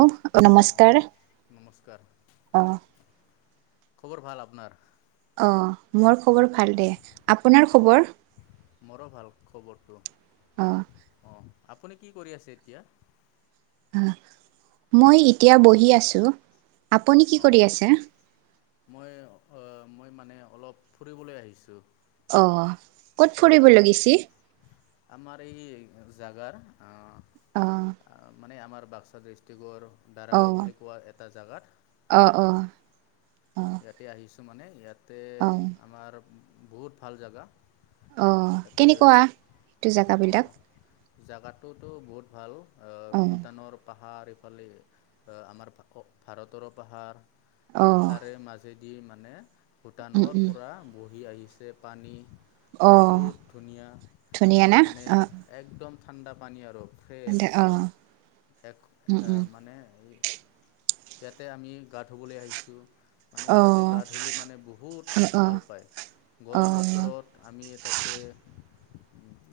অহ অঁ নমস্কাৰ। নমস্কাৰ। অ খবৰ ভাল আপোনাৰ? আহ মোৰ খবৰ ভাল দে। আপোনাৰ খবৰ? মোৰো ভাল খবৰটো অ অঁ আপুনি কি কৰি আছে এতিয়া? অ মই এতিয়া বহি আছো। আপুনি কি অঁ কৰি আছে? মই অ মই মানে অলপ ফুৰিবলৈ আহিছো। অ। ক'ত এই ফুৰিব আমাৰ লগিছি আমাৰ এই জাগাৰ অ অ মানে আমাৰ বাক্সা দিষ্ট্ৰিকৰ অ দাৰাগাঁও বুলি কোৱা এটা জেগাত অ অ অঁ ইয়াতে আহিছোঁ। মানে ইয়াত অহ। বহুত ভাল জাগা। অ কেনেকুৱা এইটো জেগাবিলাক? জাগাতোতো বহুত ভাল অ ভূটানৰ পাহ হাৰ এইফালে আমাৰ ভাৰতৰো পাহাৰ অ তাৰে মাজে দি মানে উম ভূটানৰ উম পৰা বহি আহিছে পানী। অ বহুত ধুনীয়া ধুনীয়া না মানে অ একদম ঠাণ্ডা পানী আৰু। ফ্ৰেছ অ এক উম উম মানে এই ইয়াতে আমি গা ধুবলৈ আহিছোঁ। মানে অ ইয়াতে গা ধলি মানে বহুত অ ভাল পাও অ অ গৰম বতৰত। আমি তাতে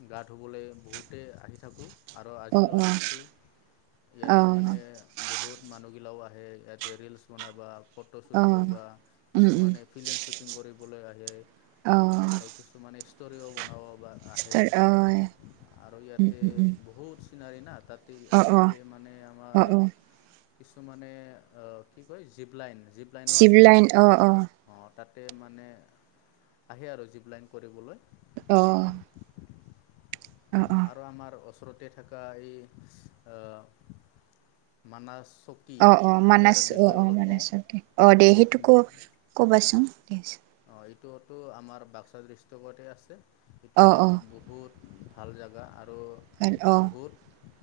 গা ধুবলৈ বহুতে আহি থাকোঁ। আৰু অ আজিও অ অ আহিছো ইয়াতে মানে বহু বহুত মানুহগিলাও আহে ইয়াতে ৰিলচ বনাই যায়। অ ফটোশ্বুট কৰিবা উম কিছুমানে ফিল্ম শ্বুটিং কৰিবলৈ আহে। অঁ। ষ্টৰি' বনাব বা আহে অহ, উম উম উম। চিনাৰি না তাতে ইয়াতে মানে আমাৰ কিছুমানে অ কি কয় জীপ লাইন জিপ লাইনো চিভ আছে লাইন অহ অহ। অঁ তাতে মানে আহে আৰু জীপ লাইন কৰিবলৈ। অহ আৰু আমাৰ ওচৰতে থকা এই মানাছ চকী অহ অহ ইয়াৰ মানছ অহ বিষয়ে অহ অলপ কওঁ মানছক অকে দে সেইটো ক কবাচোন অ এইটোতো আমাৰ বাক্সা ডিষ্ট্ৰিকতে আছে সেইটো বহুত ভাল জাগা আৰু অহ অহ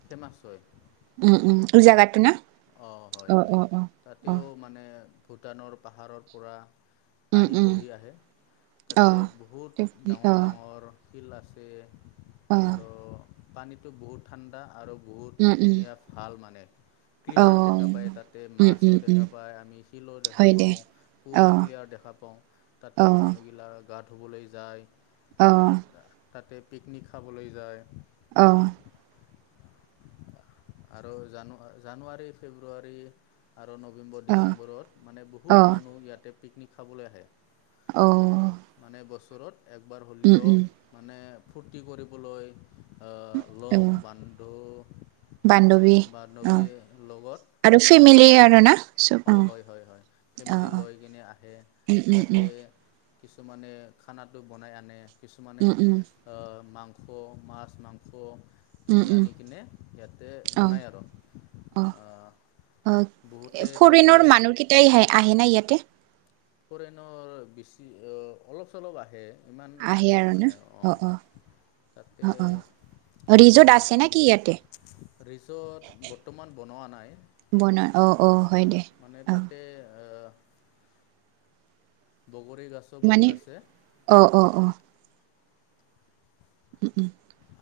সে মাছই উম উম উজাগাটো না অ হয় হয় তাতেও মানে ভূটানৰ পাহাৰৰ পৰা পানী বহি আহে তাতে বহুত ডাঙৰ ডাঙৰ শিল আছে। অ আৰু পানীটো বহুত ঠাণ্ডা আৰু বহুত ধুনীয়া ভাল মানে। ক্লিয়াৰ দেখা পায় তাতে মাছো দেখা পায় আমি শিলো দেখা হয় পাওঁ পুৰা ক্লিয়াৰ দেখা পাওঁ। তাতে মানুহগিলাক গা ধুবলৈ যায়। আহ তাতে পিকনিক খাবলৈ যায়। অহ আৰু জান জানুৱাৰী, ফেব্ৰুৱাৰী আৰু নৱেম্বৰ ডিচেম্বৰত মানে বহুত মানুহ ইয়াতে পিকনিক খাবলৈ আহে। অ' ওচৰত একবাৰ হ'লিও মানে ফূৰ্তি কৰিবলৈ লগ বান্ধো বান্ধৱীৰ লগত আৰু ফেমিল মানে আৰু না চব অঁ হয় হয় হয় অঁ ফেমিলি অঁ লৈ কিনে আহে ইয়াতে কিছুমানে খানা টো বনাই আনে কিছুমানে আহ মাংস খ মাছ মাংস উম কিনি উম আনি কিনে ইয়াতে অ বনায় আৰু। অ অহ বহুতে তাতে ফৰেনৰ মানুহ কেইটাই আহে নাই ইয়াতে ফৰেনৰ বেছি অ অলপ চলপ আহে। ইমান আহে নাহে আৰু না মানে অ অ অঁ তাতে অ অ ৰিজুত আছে নে কি ইয়াতে ৰিজৰ্ট বৰ্তমান বনোৱা নাই। বনৰ অঁ অঁ হয় দে মানে অঁ। তাতে বগৰী গাছো মানে বহুত আছে। অ অ উম উম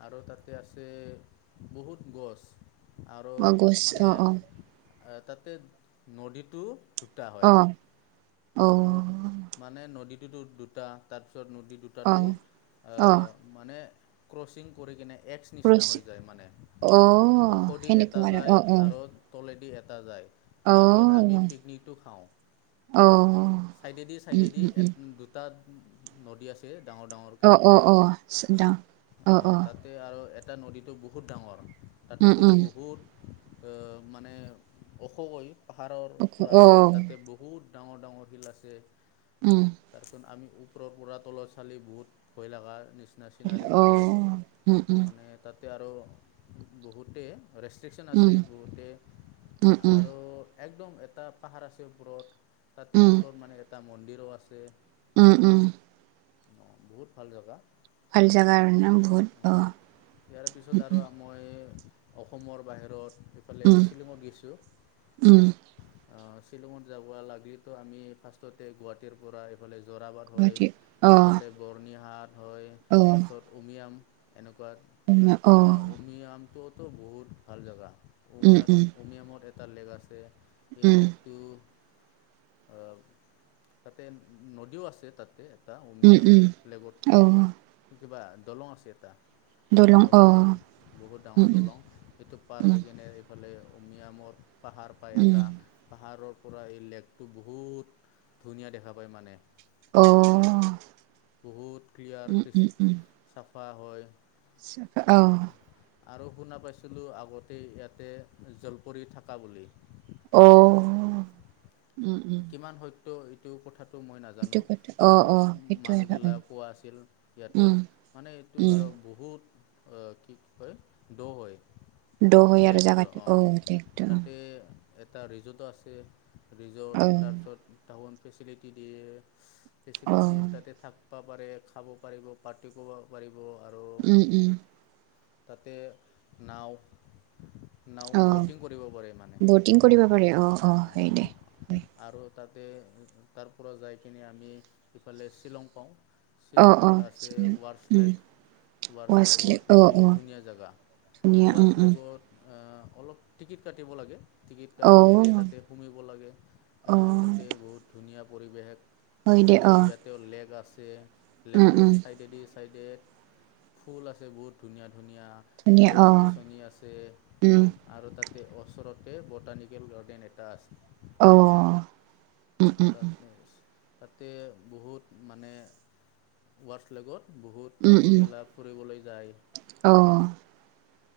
আৰু তাতে আছে বহুত গছ আৰু অ গছ মানে অ অ আহ তাতে নদীটো দুটা অ হয় অ ন মানে নদীটোতো দুটা তাত নদী অ দুটাটো অ মানে ক্ৰচিন কৰি কিনে এক্স নিচিনা ক্ৰচ হৈ যায় মানে অ ঔষধি এটা সেনেকুৱা আৰু অ যায় অ আৰু তলেত এটা যায় অ মাজত আমি পিকনিকটো খাওঁ। অ চাইডেদি উম চাইডেদি উম এ উম দুটা নদী আছে। অ অ অ চদা অ তাতে আৰু এটা নদীটো বহুত ডাঙৰ তাতেতো বহুত মানে অশখৈ পাহাৰৰ পৰা আহে তাতে বহুত ডাঙৰ ডাঙৰ শিল আছে তাৰপিছত আমি ওৰৰ পৰা তলত চালি বহুত ভয় লগা নিচিনা চিনাৰী হৈ যায় মানে তাত। তাতে আৰু বহুতেই ৰেষ্ট্ৰিকচন আছে বহুতে আৰু একদম এটা পাহাৰ আছে ওপৰত তাতে ওপৰত মানে এটা মন্দিৰো আছে উম উম অ বহুত ভাল জেগা ভাল জাগা আৰু ন অ ইয়াৰ পিছত আৰু মই অসমৰ বাহিৰত এইফালে শ্বিলঙত গৈছো শ্বিলঙত যাব লাগেতো আমি ফাৰ্ষ্টতে গুৱাহাটীৰ পৰা এইফালে জোৰাবাট হয় ইফালে বৰ্ণিহাট হয় তাৰপিছত উমিয়াম এনেকোৱা উমিয়ামটোতো বহুত ভাল জেগা উমিয়াত উমিয়ামত এটা লেক আছে সেই লেকটো অহ তাতে নদীও আছে তাতে এটা উম উমিয়াম লেকত উম অ কিবা দলং আছে এটা দলং বহুত ডাঙৰ দলং সেইটো পাৰ হৈ কিনে এইফালে উমিয়ামৰ পাহাৰ পায় এটা পাহাৰৰ পৰা এই লেকটো বহুত ধুনীয়া দেখা পায় মানে অ' বহুত ক্লিয়াৰ চাফা হয় অ আৰু শুনা পাইছিলোঁ আগতে ইয়াতে জলপৰি থকা বুলি অ কিমান সত্য এইটো কথাত টো মই নাজানো আগত মানুহবিলাকো আছিল ইয়াতে মানে এইটো আৰু বহুত অ কি কয় দ' হয় দ' আৰু লেকটো জাগটো অ অঁ একদম তাতে এটা ৰিজৰ্টো আছে ৰিজৰ্ট অ তাৰপিছত টাউন ফেচিলিটি দিয়ে অ ফেচিলিটি তাতে থাকিব পাৰে খাব পাৰিব পাৰ্টি কৰিব পাৰিব আৰু উম উম তাতে নাওঁ অ বটিং কৰিব পাৰে অ অ সেই দে হয় ত তাতে তাৰ পৰা যাই কিনে আমি ইফালে শ্বিলং পাওঁ অ অ শ্বিলঙত আছে উম ৱাৰছলেক ৱাছলি ৱাৰছলেগত অ অ বহুত ধুনীয়া জেগা ধুনীয়া উম উম ৱাৰছলেগত অলপ টিকেট কাটিব লাগে টিকেট অ কাটিকেনে তাতে সোমাব লাগে অ তাতে বহুত ধুনীয়া পৰিৱেশ হয় দে এইফালে অ ইয়াতেও লেক আছে উম লেকৰ উম চাইডেদি চাইডে ফুল আছে বহুত ধুনীয়া ধুনীয়া ধুনীয়া অ গছ গছনি আছে উম আৰু তাত ওচৰতে বটানিকেল গাৰৰ্ডেন এটা আছে অ উম অ উম তাত তাতে বহুত মানে ৱাৰছলেগত বহুত উম কপোল উম গিলা ফুৰিবলৈ যায় অ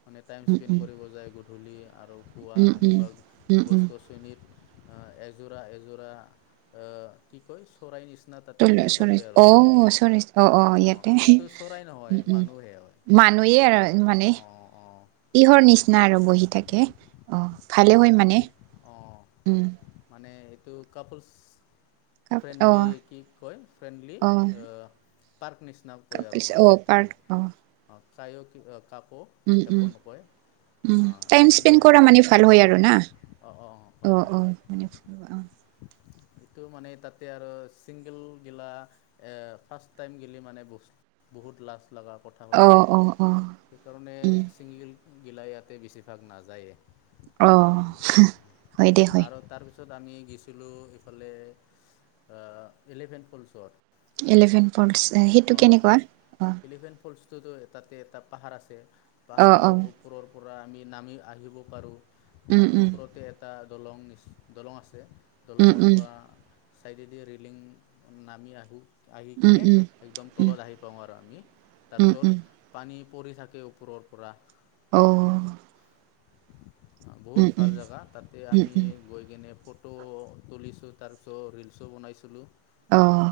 মানে টাইম উম স্পেণ্ড উম কৰিব যায় গধূলি আৰু খুৱা উম উম এনেকোৱা উম উম গছ গছনিত অ এযোৰা এযোৰা আ কি কয় চৰাই নিচিনা তাতে বহি থাকে আৰু অ অ অঁ ইয়াতে এইটো চৰাই নহয় উম উম মানুহে হয় মানুহেই আৰু মানে অঁ অঁ ইহৰ নিচিনা আৰু বহি থাকে অ ভালে হয় মানে অ উম মানে এইটো কাপিলছ কাপ অঁ ফ্ৰেণ্ডলি কি কয় ফ্ৰেণ্ডলী অঁ পাৰ্ক নিচিনা কয় আৰু কাপলছ মানে অঁ এইটো পাৰ্ক অঁ অ কায়ো কাকো একো নকই উ টাইম স্পেণ্ড কৰা মানে ভাল হয় আৰু না অঁ অঁ অ হয় হয় অ হয় মানে অ এইটো মানে তাতে আৰু ছিংগল গিলা ফাৰ্ষ্ট টাইম গেলি মানে বস্ত বহুত লাজ লগা কথা হৈ অঁ যায় অঁ অঁ অঁ, সেইকাৰণে উম ছিংগল গিলা ইয়াতে বেছিভাগ নাযায়ে অ হয় দে হয় আৰু তাৰপিছত আমি গৈছিলোঁ এইফালে ইলেভেন ফল্ছত ইলেভেন ফল্টছ সেইটো কেনেকুৱা অ ফল্ছত তাতে এটা পাহাৰ আছে অঁ অঁ পাহাৰৰ ওপৰৰ পৰা আমি নামি আহিব পাৰোঁ উম উম ওপৰতে এটা দলং দলং আছে উম দলঙৰ উম পৰা চাইডেডি ৰেলিং নামি আহো আহি উম কেনে উম উম একদম তলত আহি পাওঁ আৰু আমি উম উম তাৰপিছত পানী পৰি থাকে ওপৰৰ পৰা। অ' বহুত ভাল জেগা তাতে উম আমি উম গৈ কেনে ফত। ফটো তুলিছো তাৰপিছত ৰিলচো বনাইছিলোঁ। আহ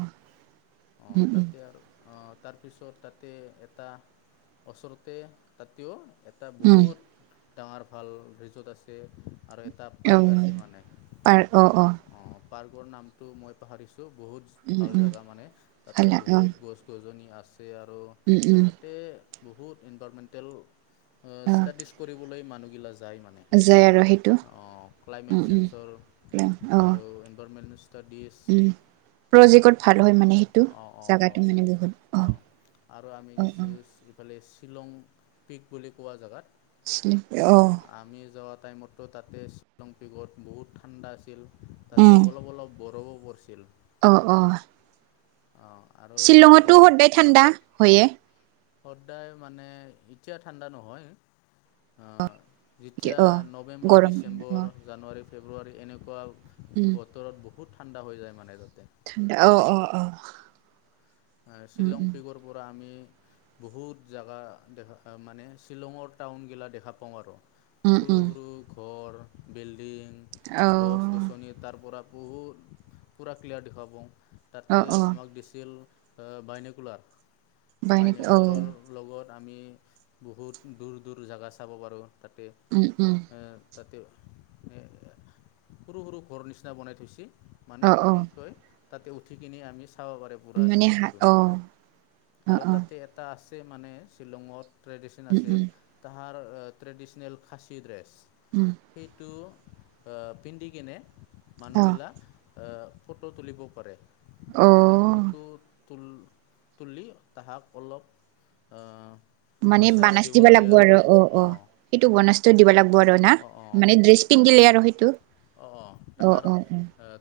অ তাতে আৰু অ। তাৰপিছত তাতে এটা ওচৰতে তাতেও। এটা উম বহুত ডাঙৰ ভাল ৰিজৰ্ট আছে। আৰু এটা অঁ পাৰ্ক আছে মানে, অঁ পাৰ্কৰ নামটো মই পাহৰিছোঁ। টো বহুত উম ভাল উম জেগা মানে তাতে ভাল অঁ বহুত গছ- গছনি আছে। আৰু উম উম তাতে বহুত ইনভাইৰমেণ্টেল অঁ ষ্টাডিজ কৰিবলৈ মানুহ বিলাক যায় মানে যায় আৰু সেইটো অঁ ক্লাইমেট উম উম চেঞ্চৰ অ আৰু ইনভাইৰমেণ্ট উম প্ৰজেক ভাল হয় মানে সেইটো অঁ অঁ অঁ জেগাটো মানে বহুত অঁ আৰু আমি অঁ অঁ কিছু অঁ ইফালে শ্বিলং পিক বুলি কোৱা জেগাত। অঁ আমি যোৱা টাইমতো তাতে শ্বিলং পিকত বহুত ঠাণ্ডা আছিল তাতে অলপ অলপ বৰ পৰছিল। অহ অহ অঁ আৰু তাতে শ্বিলঙততো সদায় ঠাণ্ডা হয়ে। সদায় মানে এতিয়া ঠাণ্ডা নহয় আহ। যেতিয়া অ নৱেম্বৰ, গৰম অ ডিচেম্বৰ, জানুৱাৰী, ফেব্ৰুৱাৰী এনেকুৱা উম বতৰত ব বহুত ঠাণ্ডা হৈ যায় মানে তাতে ঠাণ্ডা অ অ অ উম শ্বিলং উম পিগৰ পৰা আমি বহুত জেগা দেখা মানে শ্বিলঙৰ টাউনগিলা দেখা পাওঁ আৰু। উম সৰু উম সৰু ঘৰ, বিল্ডিং, অ গছ -গছনি তাৰ পৰা বহু পুৰা ক্লিয়াৰ দেখা পাওঁ অ তাতে অ আমাক দিছিল। বাইনেকুলাৰ, বাই নেকি অ বাইনেকুলাৰৰ লগত আমি বহুত দূৰ দূৰ জেগা চাব পাৰোঁ তাতে, উম উম তাতে এ সৰু সৰু ঘৰ নিচিনা বনাই থৈছে অ মানে অ কি কয় তাতে উঠি কিনি আমি চাব পাৰে পুৰা শ্বিলং। অঁ অঁ অঁ এটা আছে মানে শ্বিলঙত ট্ৰেডিশন উম আছে উম তাহাৰ ট্ৰেডিচনেল খাছী ড্ৰেছ উম সেইটো পিন্ধি কিনে মানুহ অ বিলাক ফটো তুলিব পাৰে, মানে অ ফটো তুল-তুলি তাহাক অলপ মানে পইচা বানাচ দিব দিবা লাগে লাগব আৰু, অঁ অ' অ' অঁ সিটো বানাচটো দিবা লাগিব আৰু না, মানে ড্ৰেছ পিন্ধিলে আ অ সিটো। অ', তাহাৰ অ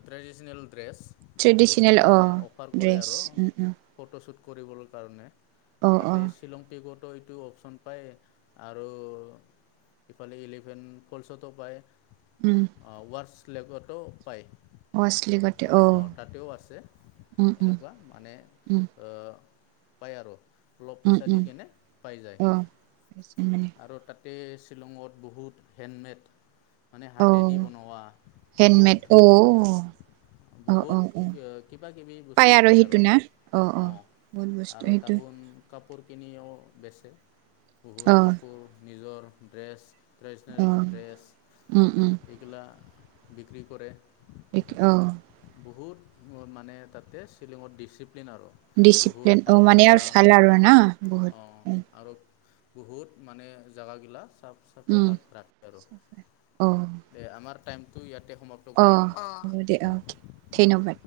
ট্ৰেডিচনেল ড্ৰেছ, সেইটো ট্ৰেডিচনেল অ মানে অফাৰ কৰে ড্ৰেছ আৰ উম উম ফটোশ্বুট কৰিবৰ কাৰণে। অ অ তাতে শ্বিলং পিকতো ইটো অপচন পায় আৰু ইফালে ইলিফেনট কলচতো পায়। উম। অ', ৱাৰছ লেকত পায়। ৱাৰচ লে অ', তাতেও আছে উম উম এনেকুৱা মানে উম আ পায় আৰ অলপ উম পইচা দি উম কেনে পাই যায়। অ মানে আৰ তাত তে শ্বিলঙত বহুত হেণ্ডমেড, মানে অ হাতেদি বনোৱা হেণ্ডমেট বহুত অ। অ বহুত অ অ কিবা কিবি বস্তু পাই আৰু অঁ। মূল বস্তু আৰু সেইটো- তাহোন কাপোৰ কিনিও বেচে অ বহুত কাপোৰ নিজৰ ড্ৰেছ- অ ট্ৰেডিচনেল উম উম ড্ৰেছ এইগিলা বিক্ৰী কৰে। এ অ। বহুত মানে তাতে শ্বিলঙত ডিচি ডিচিপ্লিন অঁ মানে আৰু ভাল আৰু না অঁ বহুত। আৰু বহুত মানে জেগাগিলা চাফ চাফাই উম ৰাখে আৰু। অ', দে আমাৰ টাইমটো ইয়াত- অ হ'ব দে অ ধন্যবাদ।